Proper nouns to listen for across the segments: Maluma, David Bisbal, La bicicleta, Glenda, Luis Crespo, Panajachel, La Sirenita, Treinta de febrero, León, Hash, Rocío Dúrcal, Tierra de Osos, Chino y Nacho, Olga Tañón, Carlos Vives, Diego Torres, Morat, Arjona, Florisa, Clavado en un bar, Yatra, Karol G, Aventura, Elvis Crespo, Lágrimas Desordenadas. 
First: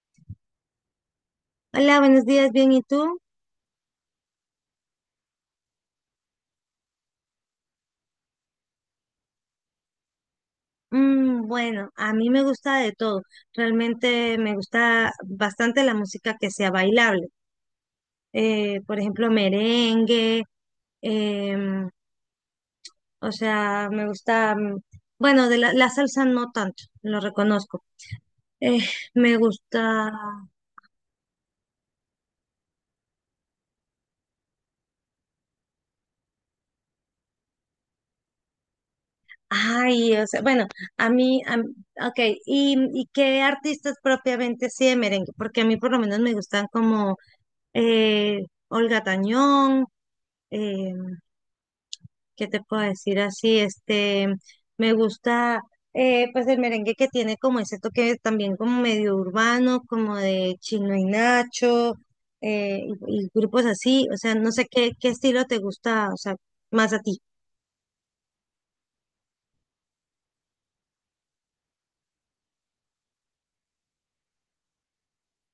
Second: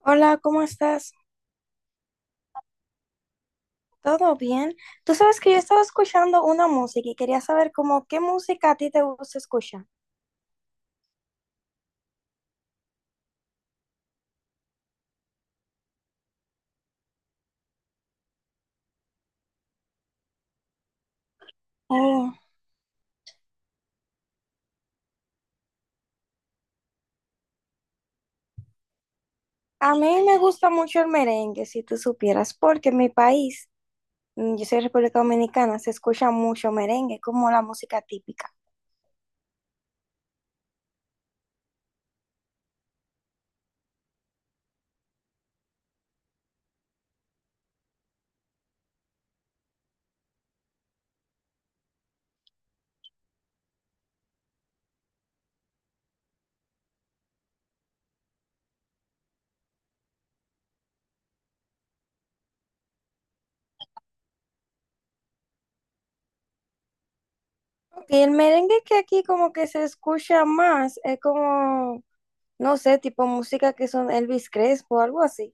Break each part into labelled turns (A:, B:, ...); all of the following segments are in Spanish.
A: Hola, ¿cómo estás?
B: Hola, buenos días, bien, ¿y tú?
A: ¿Todo bien? Tú sabes que yo estaba escuchando una música y quería saber como qué música a ti te gusta escuchar.
B: Bueno, a mí me gusta de todo. Realmente me gusta bastante la música que sea bailable. Por ejemplo, merengue. em,
A: Oh,
B: o sea, me gusta, bueno, de la salsa no tanto, lo reconozco. Eh, Me
A: a
B: gusta,
A: mí me gusta mucho el merengue, si tú supieras, porque en mi país, yo soy de República Dominicana, se escucha mucho merengue, como la música típica.
B: ay, o sea, bueno, a mí, a, mí- ok, ¿y qué artistas propiamente sí de merengue? Porque a mí por lo menos me gustan como eh, Olga Tañón, eh, ¿qué te puedo decir así? Este, me gusta, pues el merengue que tiene como ese toque también como medio urbano, como de Chino y Nacho. eh, y grupos así, o sea, no sé qué estilo te gusta, o sea, más a ti.
A: Y el merengue que aquí como que se escucha más, es como, no sé, tipo música que son Elvis Crespo algo así.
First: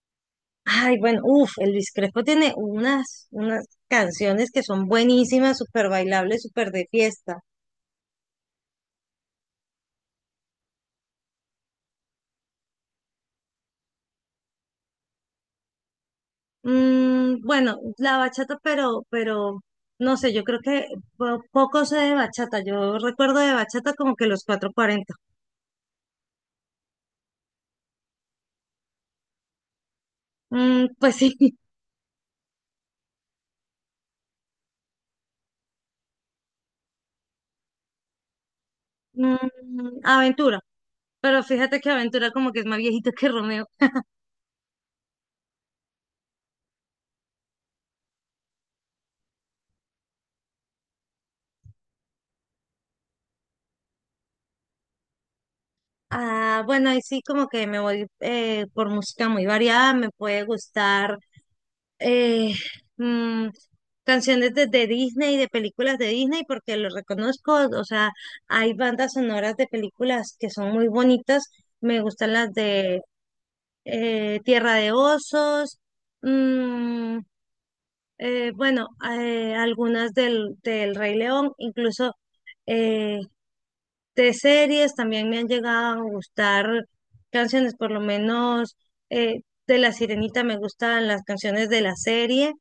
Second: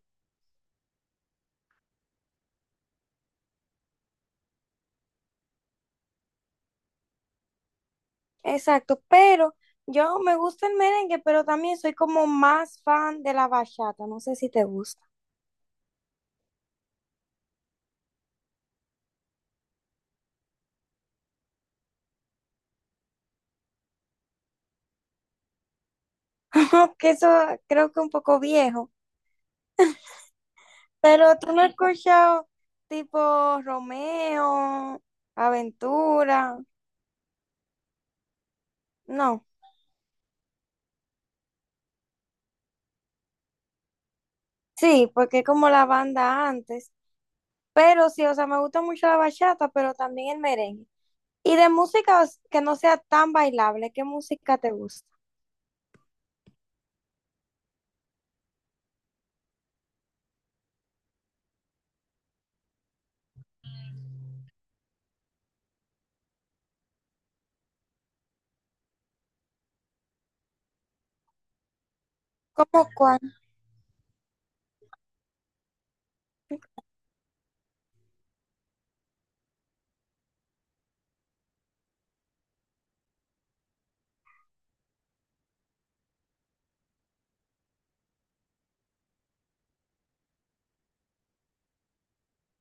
B: Ay, bueno, uff, el Luis Crespo tiene unas canciones que son buenísimas, súper bailables, súper de fiesta.
A: Exacto, pero yo me gusta el merengue, pero también soy como más fan de la bachata, no sé si te gusta.
B: Bueno, la bachata, pero no sé, yo creo que poco sé de bachata. Yo recuerdo de bachata como que los 440.
A: Que eso creo que un poco viejo,
B: Mm, pues sí.
A: pero tú no has escuchado tipo Romeo, Aventura,
B: Mm,
A: no.
B: Aventura. Pero fíjate que Aventura como que es más viejito que Romeo.
A: Sí, porque es como la banda antes, pero sí, o sea, me gusta mucho la bachata, pero también el merengue. Y de música os- que no sea tan bailable, ¿qué música te gusta?
B: Ah, bueno, ahí sí como que me voy por música muy variada. Me puede gustar, eh, mm, canciones de Disney, de películas de Disney, porque lo reconozco. O sea, hay bandas sonoras de películas que son muy bonitas. Me gustan las
A: ¿Cómo
B: de
A: cuál?
B: Tierra de Osos, mm, bueno, algunas del Rey León, incluso. eh, de series también me han llegado a gustar canciones, por lo menos de La Sirenita. Me gustan las canciones de la serie,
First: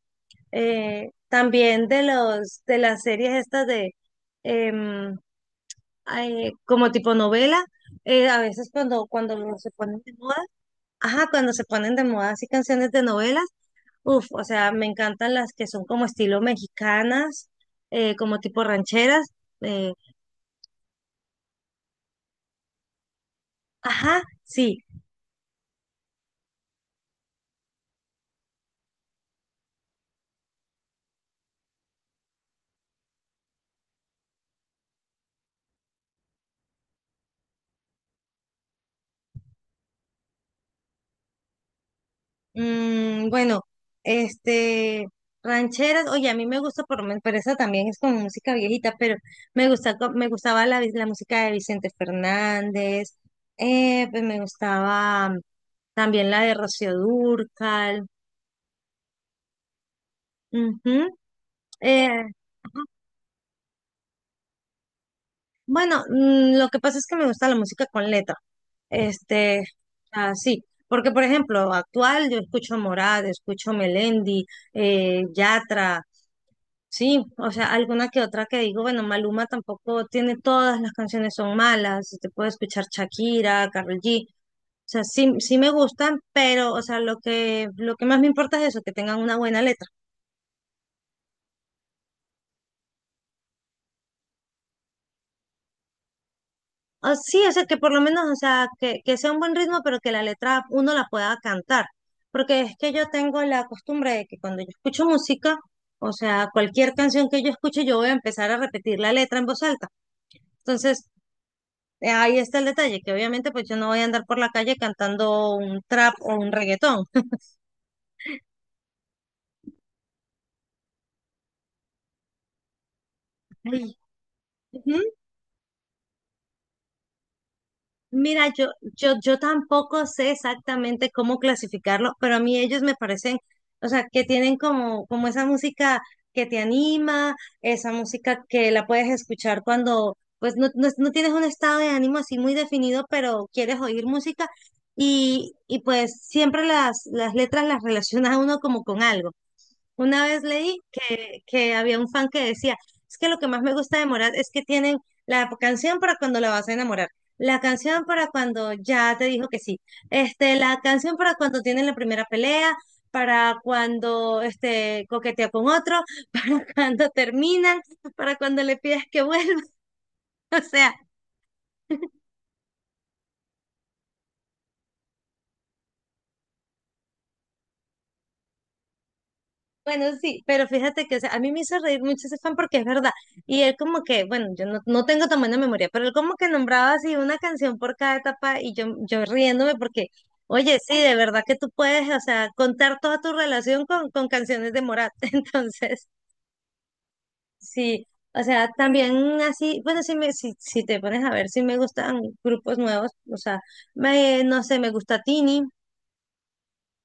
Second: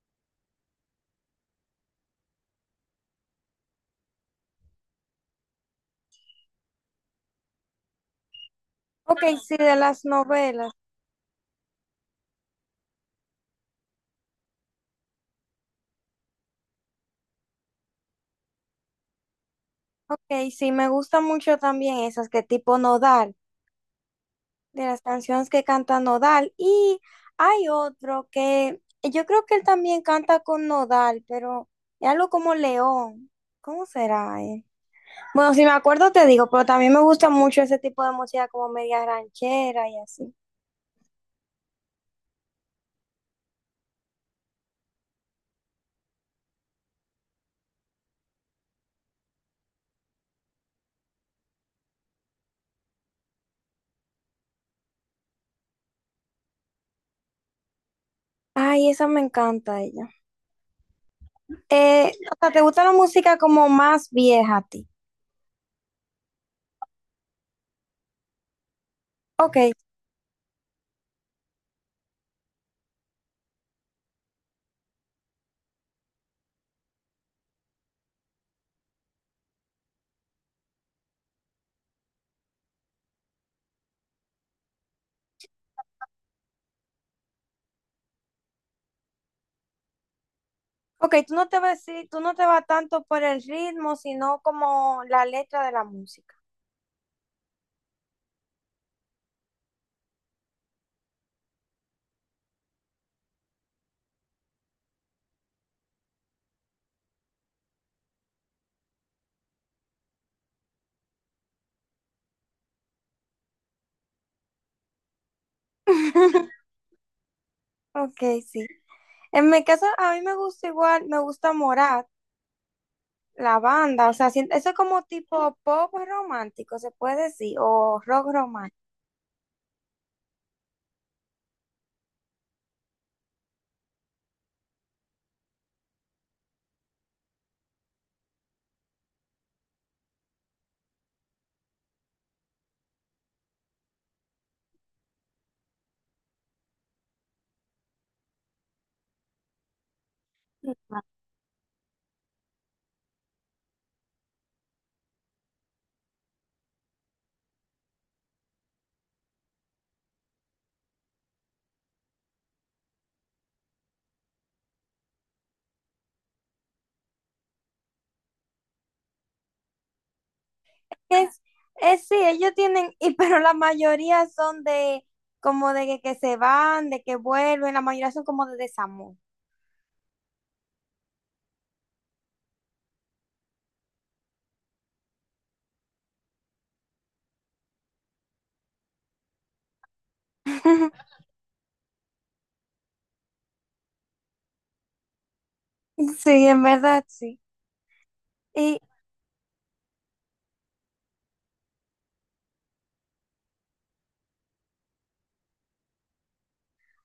B: también de los de las series estas de em, ay, como tipo novela, a veces cuando
A: Ok, sí,
B: se
A: de
B: ponen
A: las
B: de moda.
A: novelas.
B: Ajá, cuando se ponen de moda así canciones de novelas, uff, o sea, me encantan las que son como estilo mexicanas, como tipo rancheras. eh,
A: Ok, sí, me gusta mucho también esas que tipo Nodal,
B: ajá, sí.
A: de las canciones que canta Nodal. Y hay otro que yo creo que él también canta con Nodal, pero es algo como León. ¿Cómo será él? Bueno, si me acuerdo te digo, pero también me gusta mucho ese tipo de música como media ranchera y así.
B: Bueno, este, rancheras, oye, a mí me gusta, pero esa también es como música viejita, pero me gusta, me gustaba la música de Vicente Fernández. Pues me gustaba, también la de Rocío Dúrcal.
A: Ay, esa me encanta ella.
B: Ujú. eh,
A: O sea, ¿te
B: ajá.
A: gusta la música como más vieja a ti?
B: Bueno, lo que pasa es que me gusta la música con letra,
A: Ok,
B: este, así. Porque por ejemplo, actual yo escucho Morat, escucho Melendi, Yatra. Sí, o sea, alguna que otra que digo, bueno, Maluma tampoco tiene todas las canciones son malas, te puedo escuchar Shakira, Karol G, o sea, sí, sí me gustan, pero, o sea, lo que más me importa es eso, que tengan una buena letra.
A: ok, tú no te vas, sí, tú no te vas tanto por el ritmo, sino como la letra de la música.
B: Ah, sí, o sea, que por lo menos, o sea, que sea un buen ritmo, pero que la letra uno la pueda cantar. Porque es que yo tengo la costumbre de que cuando yo escucho música, o sea, cualquier canción que yo escuche, yo voy a empezar a repetir la letra en voz alta. Entonces, ahí está el detalle, que obviamente pues yo no voy a andar por la calle cantando un trap o un reggaetón.
A: Ok, sí. En mi caso, a mí me gusta igual, me gusta Morat, la
B: Ay.
A: banda, o sea, si- eso es como
B: Ujú.
A: tipo pop romántico, se puede decir, o rock
B: Mira, yo,
A: romántico.
B: yo, yo tampoco sé exactamente cómo clasificarlo, pero a mí ellos me parecen, o sea, que tienen como, como esa música que te anima, esa música que la puedes escuchar cuando, pues, no tienes un estado de ánimo así muy definido, pero quieres oír música y pues siempre las letras las relaciona a uno como con algo. Una vez leí que había un fan que decía, es que lo que más me gusta de Morat es que tienen la canción para cuando la vas a enamorar, la canción para cuando ya te dijo que sí, este, la canción para cuando tienen la primera pelea, para cuando este, coquetea con otro, para cuando terminan, para cuando le pides que vuelva. O sea,
A: Es, es sí, ellos tienen, y pero la mayoría son de como de que se van, de que vuelven, la mayoría son como de desamor.
B: bueno, sí, pero fíjate que o sea, a mí me hizo reír mucho ese fan porque es verdad. Y él como que, bueno, yo no tengo tan buena memoria, pero él como que nombraba así una canción por cada etapa y yo riéndome porque, oye, sí, de verdad que tú puedes, o sea, contar toda tu relación con canciones de Morat. Entonces,
A: Sí, en verdad, sí.
B: sí, o sea,
A: Y,
B: también así, bueno, si, me, si, si te pones a ver, si me gustan grupos nuevos, o sea, me, no sé, me gusta Tini.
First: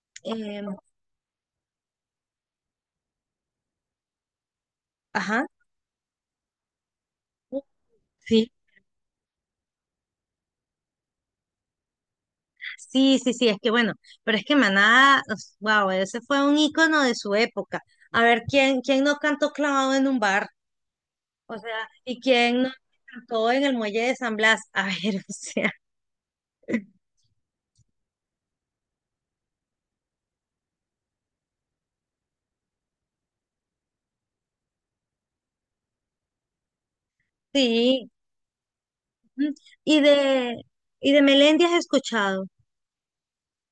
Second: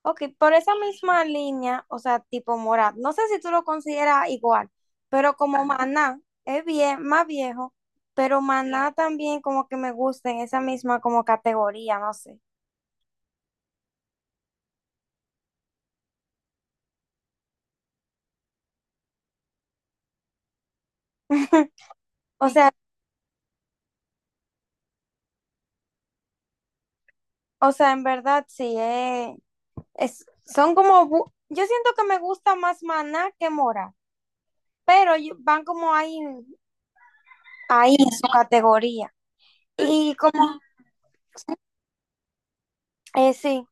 A: Ok, por
B: eh,
A: esa misma línea, o sea, tipo Morat, no sé si tú lo consideras igual, pero
B: ajá.
A: como Maná es bien, más viejo, pero
B: Sí.
A: Maná también como que me gusta en esa misma como categoría, no sé.
B: Sí, sí, sí, es que bueno, pero es que Maná, wow, ese fue un ícono de su época. A ver, ¿quién no cantó clavado en un bar? O sea, ¿y
A: O
B: quién no
A: sea,
B: cantó en el muelle de San Blas? A ver, o sea,
A: o sea, en verdad sí, es, son como, bu- yo siento que me gusta más Maná que Morat, pero yo- van como ahí, ahí
B: sí.
A: en su categoría.
B: Ujú. Y
A: Y
B: de,
A: como,
B: y de Melendi has escuchado.
A: sí.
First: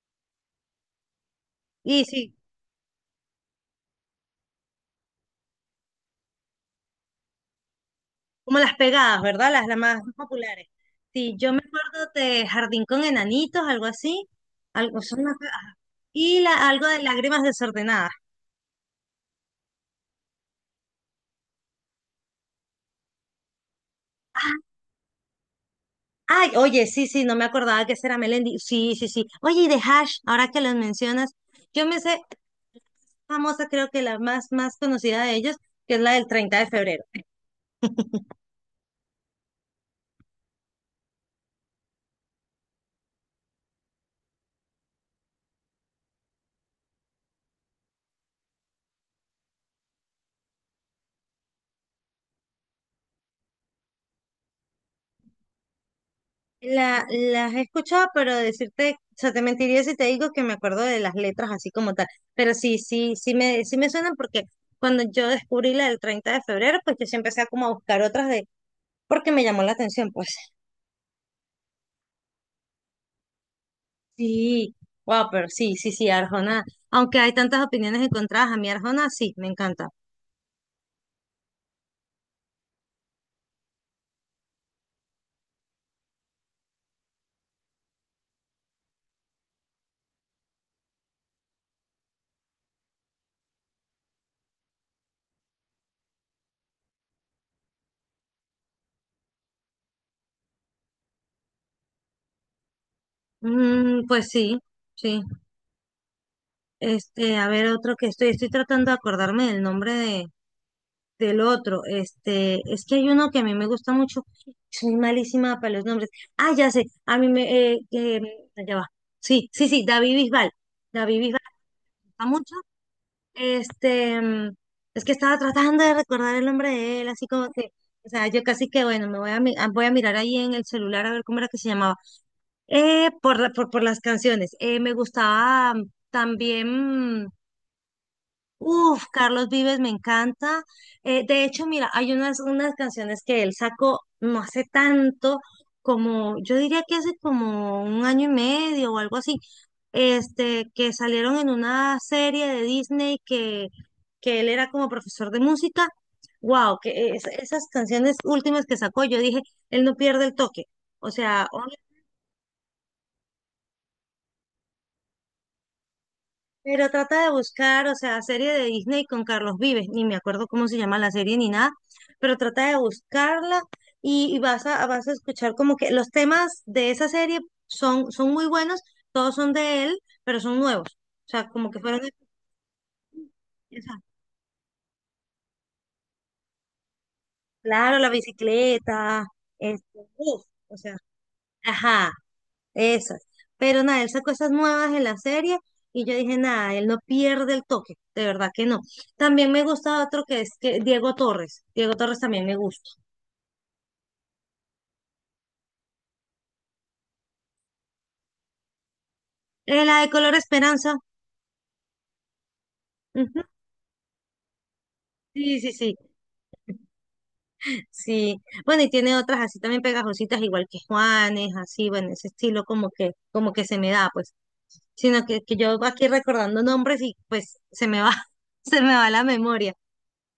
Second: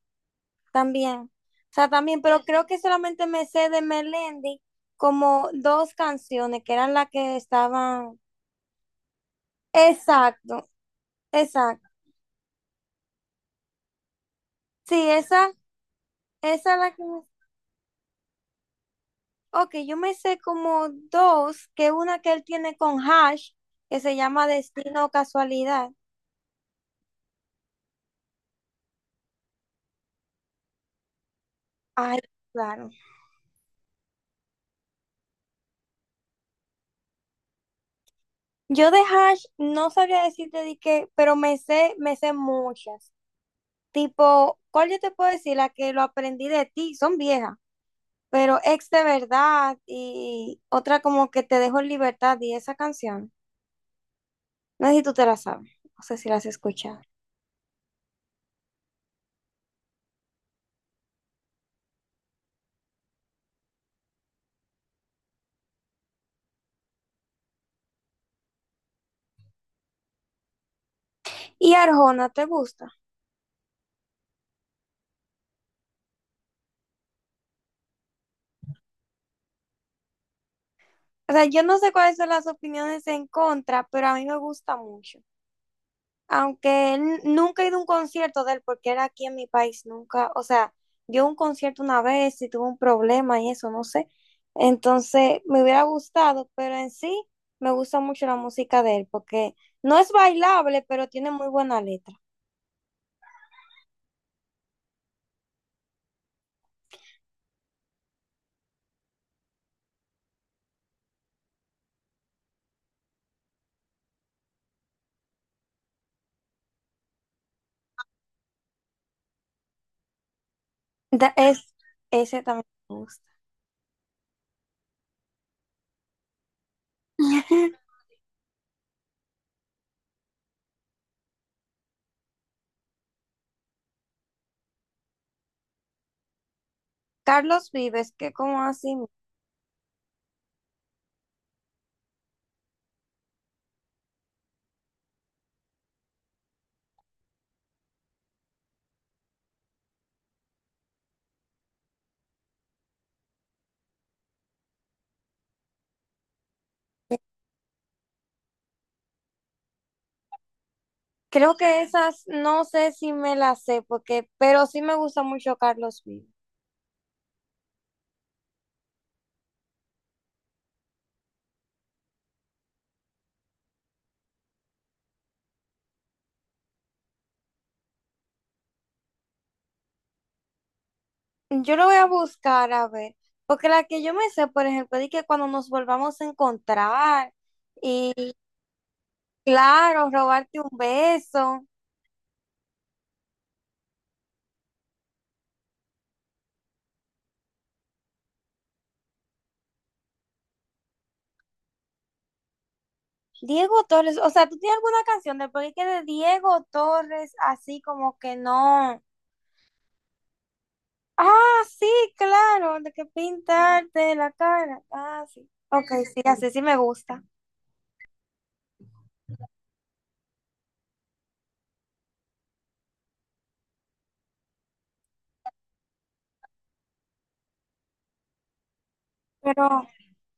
A: También. O sea,
B: Y
A: también,
B: sí,
A: pero creo que solamente me sé de Melendi como dos canciones que eran las que estaban.
B: como las pegadas, ¿verdad? Las más
A: Exacto,
B: populares. Sí, yo me
A: exacto.
B: acuerdo de Jardín con Enanitos, algo así. Algo,
A: Sí,
B: son las-
A: esa,
B: ah, y la,
A: esa es
B: algo
A: la
B: de
A: que me-
B: Lágrimas Desordenadas.
A: Ok, yo me sé como dos, que una que él tiene con Hash, que se llama Destino o Casualidad.
B: Ay, oye, sí, sí, no me acordaba que ese era Melendi. Sí, sí, sí. Oye, y de Hash, ahora que los mencionas, yo me
A: Ay,
B: sé
A: claro.
B: famosa, creo que más conocida de ellos, que es la del 30 de febrero.
A: Yo de Hash no sabría decirte de qué, pero me sé muchas. Tipo, ¿cuál yo te puedo decir? La que lo aprendí de ti, son viejas. Pero ex de verdad y otra como que te dejo en libertad y esa canción, no sé si tú te la sabes, no sé si la has escuchado.
B: Las he escuchado, pero decirte, o sea, te mentiría si te digo que me acuerdo de las letras así como tal. Pero sí, sí me suenan porque cuando yo descubrí la del 30 de febrero, pues yo sí empecé a como a buscar otras de, porque me llamó la atención, pues.
A: Y Arjona, ¿te gusta?
B: Sí, wow, pero sí, sí, sí, Arjona. Aunque hay tantas opiniones encontradas, a mí Arjona sí, me encanta.
A: O sea, yo no sé cuáles son las opiniones en contra, pero a mí me gusta mucho. Aunque n- nunca he ido a un concierto de él porque era aquí en mi país, nunca, o sea, yo un concierto una vez y tuve un problema y eso, no sé. Entonces, me hubiera gustado, pero en sí me gusta mucho la música de él porque no es bailable, pero tiene muy buena letra.
B: Mm, pues sí, sí. Este, a ver, otro que estoy tratando de acordarme del nombre de, del otro. Este, es que hay uno que a mí me gusta mucho. Soy malísima para los nombres. Ah, ya sé, a mí me, allá va. Sí, sí, sí, David Bisbal. David
A: Da-
B: Bisbal
A: es,
B: me gusta
A: ese
B: mucho.
A: también me gusta.
B: Este, es que estaba tratando de recordar el nombre de él, así como que, o sea, yo casi que, bueno, me voy a, mi- ah, voy a mirar ahí en el celular a ver cómo era que se llamaba. Por las canciones. Me gustaba, también,
A: Carlos Vives, que como así,
B: uff, Carlos Vives me encanta. De hecho, mira, hay unas canciones que él sacó no hace tanto, como yo diría que hace como un año y medio o algo así, este, que salieron en una serie de Disney que él era como profesor de música. Wow, esas canciones últimas que sacó, yo dije, él no pierde el toque. O sea,
A: creo que esas no sé si me las sé, porque, pero sí me gusta mucho Carlos Vives.
B: pero trata de buscar, o sea, serie de Disney con Carlos Vives, ni me acuerdo cómo se llama la serie ni nada, pero trata de buscarla y vas a, vas a escuchar como que los temas de esa serie son muy buenos, todos son de él, pero son nuevos. O sea, como
A: Yo
B: que
A: lo voy
B: fueron,
A: a
B: de-
A: buscar a ver, porque
B: o
A: la
B: sea,
A: que yo me sé, por ejemplo, es que cuando nos volvamos a encontrar
B: claro, la
A: y
B: bicicleta, este,
A: claro,
B: uf,
A: robarte un
B: o sea,
A: beso.
B: ajá, esas. Pero nada, él sacó esas nuevas en la serie y yo dije, nada, él no pierde el toque, de verdad que no. También me gusta otro que es que Diego Torres. Diego Torres también me gusta.
A: Diego Torres, o sea, ¿tú tienes alguna canción del porque que de Diego Torres así como que no?
B: La de Color Esperanza.
A: Ah, sí, claro, de que
B: Ujú.
A: pintarte la cara. Ah, sí.
B: Sí, sí,
A: Ok,
B: sí,
A: sí, así sí me gusta.
B: sí. Bueno, y tiene otras así también pegajositas, igual que Juanes, así, bueno, ese estilo como que se me da, pues. Sino que yo aquí recordando nombres y pues se me va, se me va la memoria.
A: Pero,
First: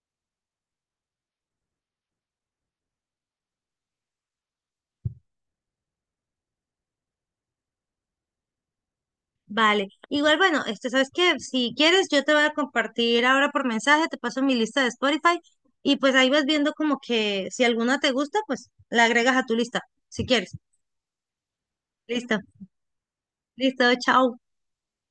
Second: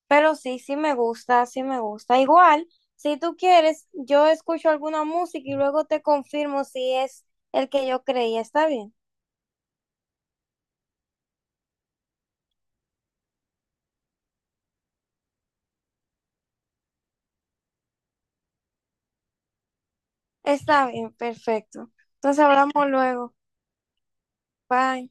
A: pero sí, sí me gusta, sí me gusta. Igual, si tú quieres, yo escucho alguna música y luego te confirmo si es el que yo creía. ¿Está bien?
B: Vale. Igual, bueno, este, ¿sabes qué? Si quieres, yo te voy a compartir ahora por mensaje, te paso mi lista de Spotify y pues ahí vas viendo como que si alguna te gusta, pues la agregas a tu lista, si quieres.
A: Está bien, perfecto.
B: Listo,
A: Entonces hablamos luego.
B: listo, chao.
A: Bye.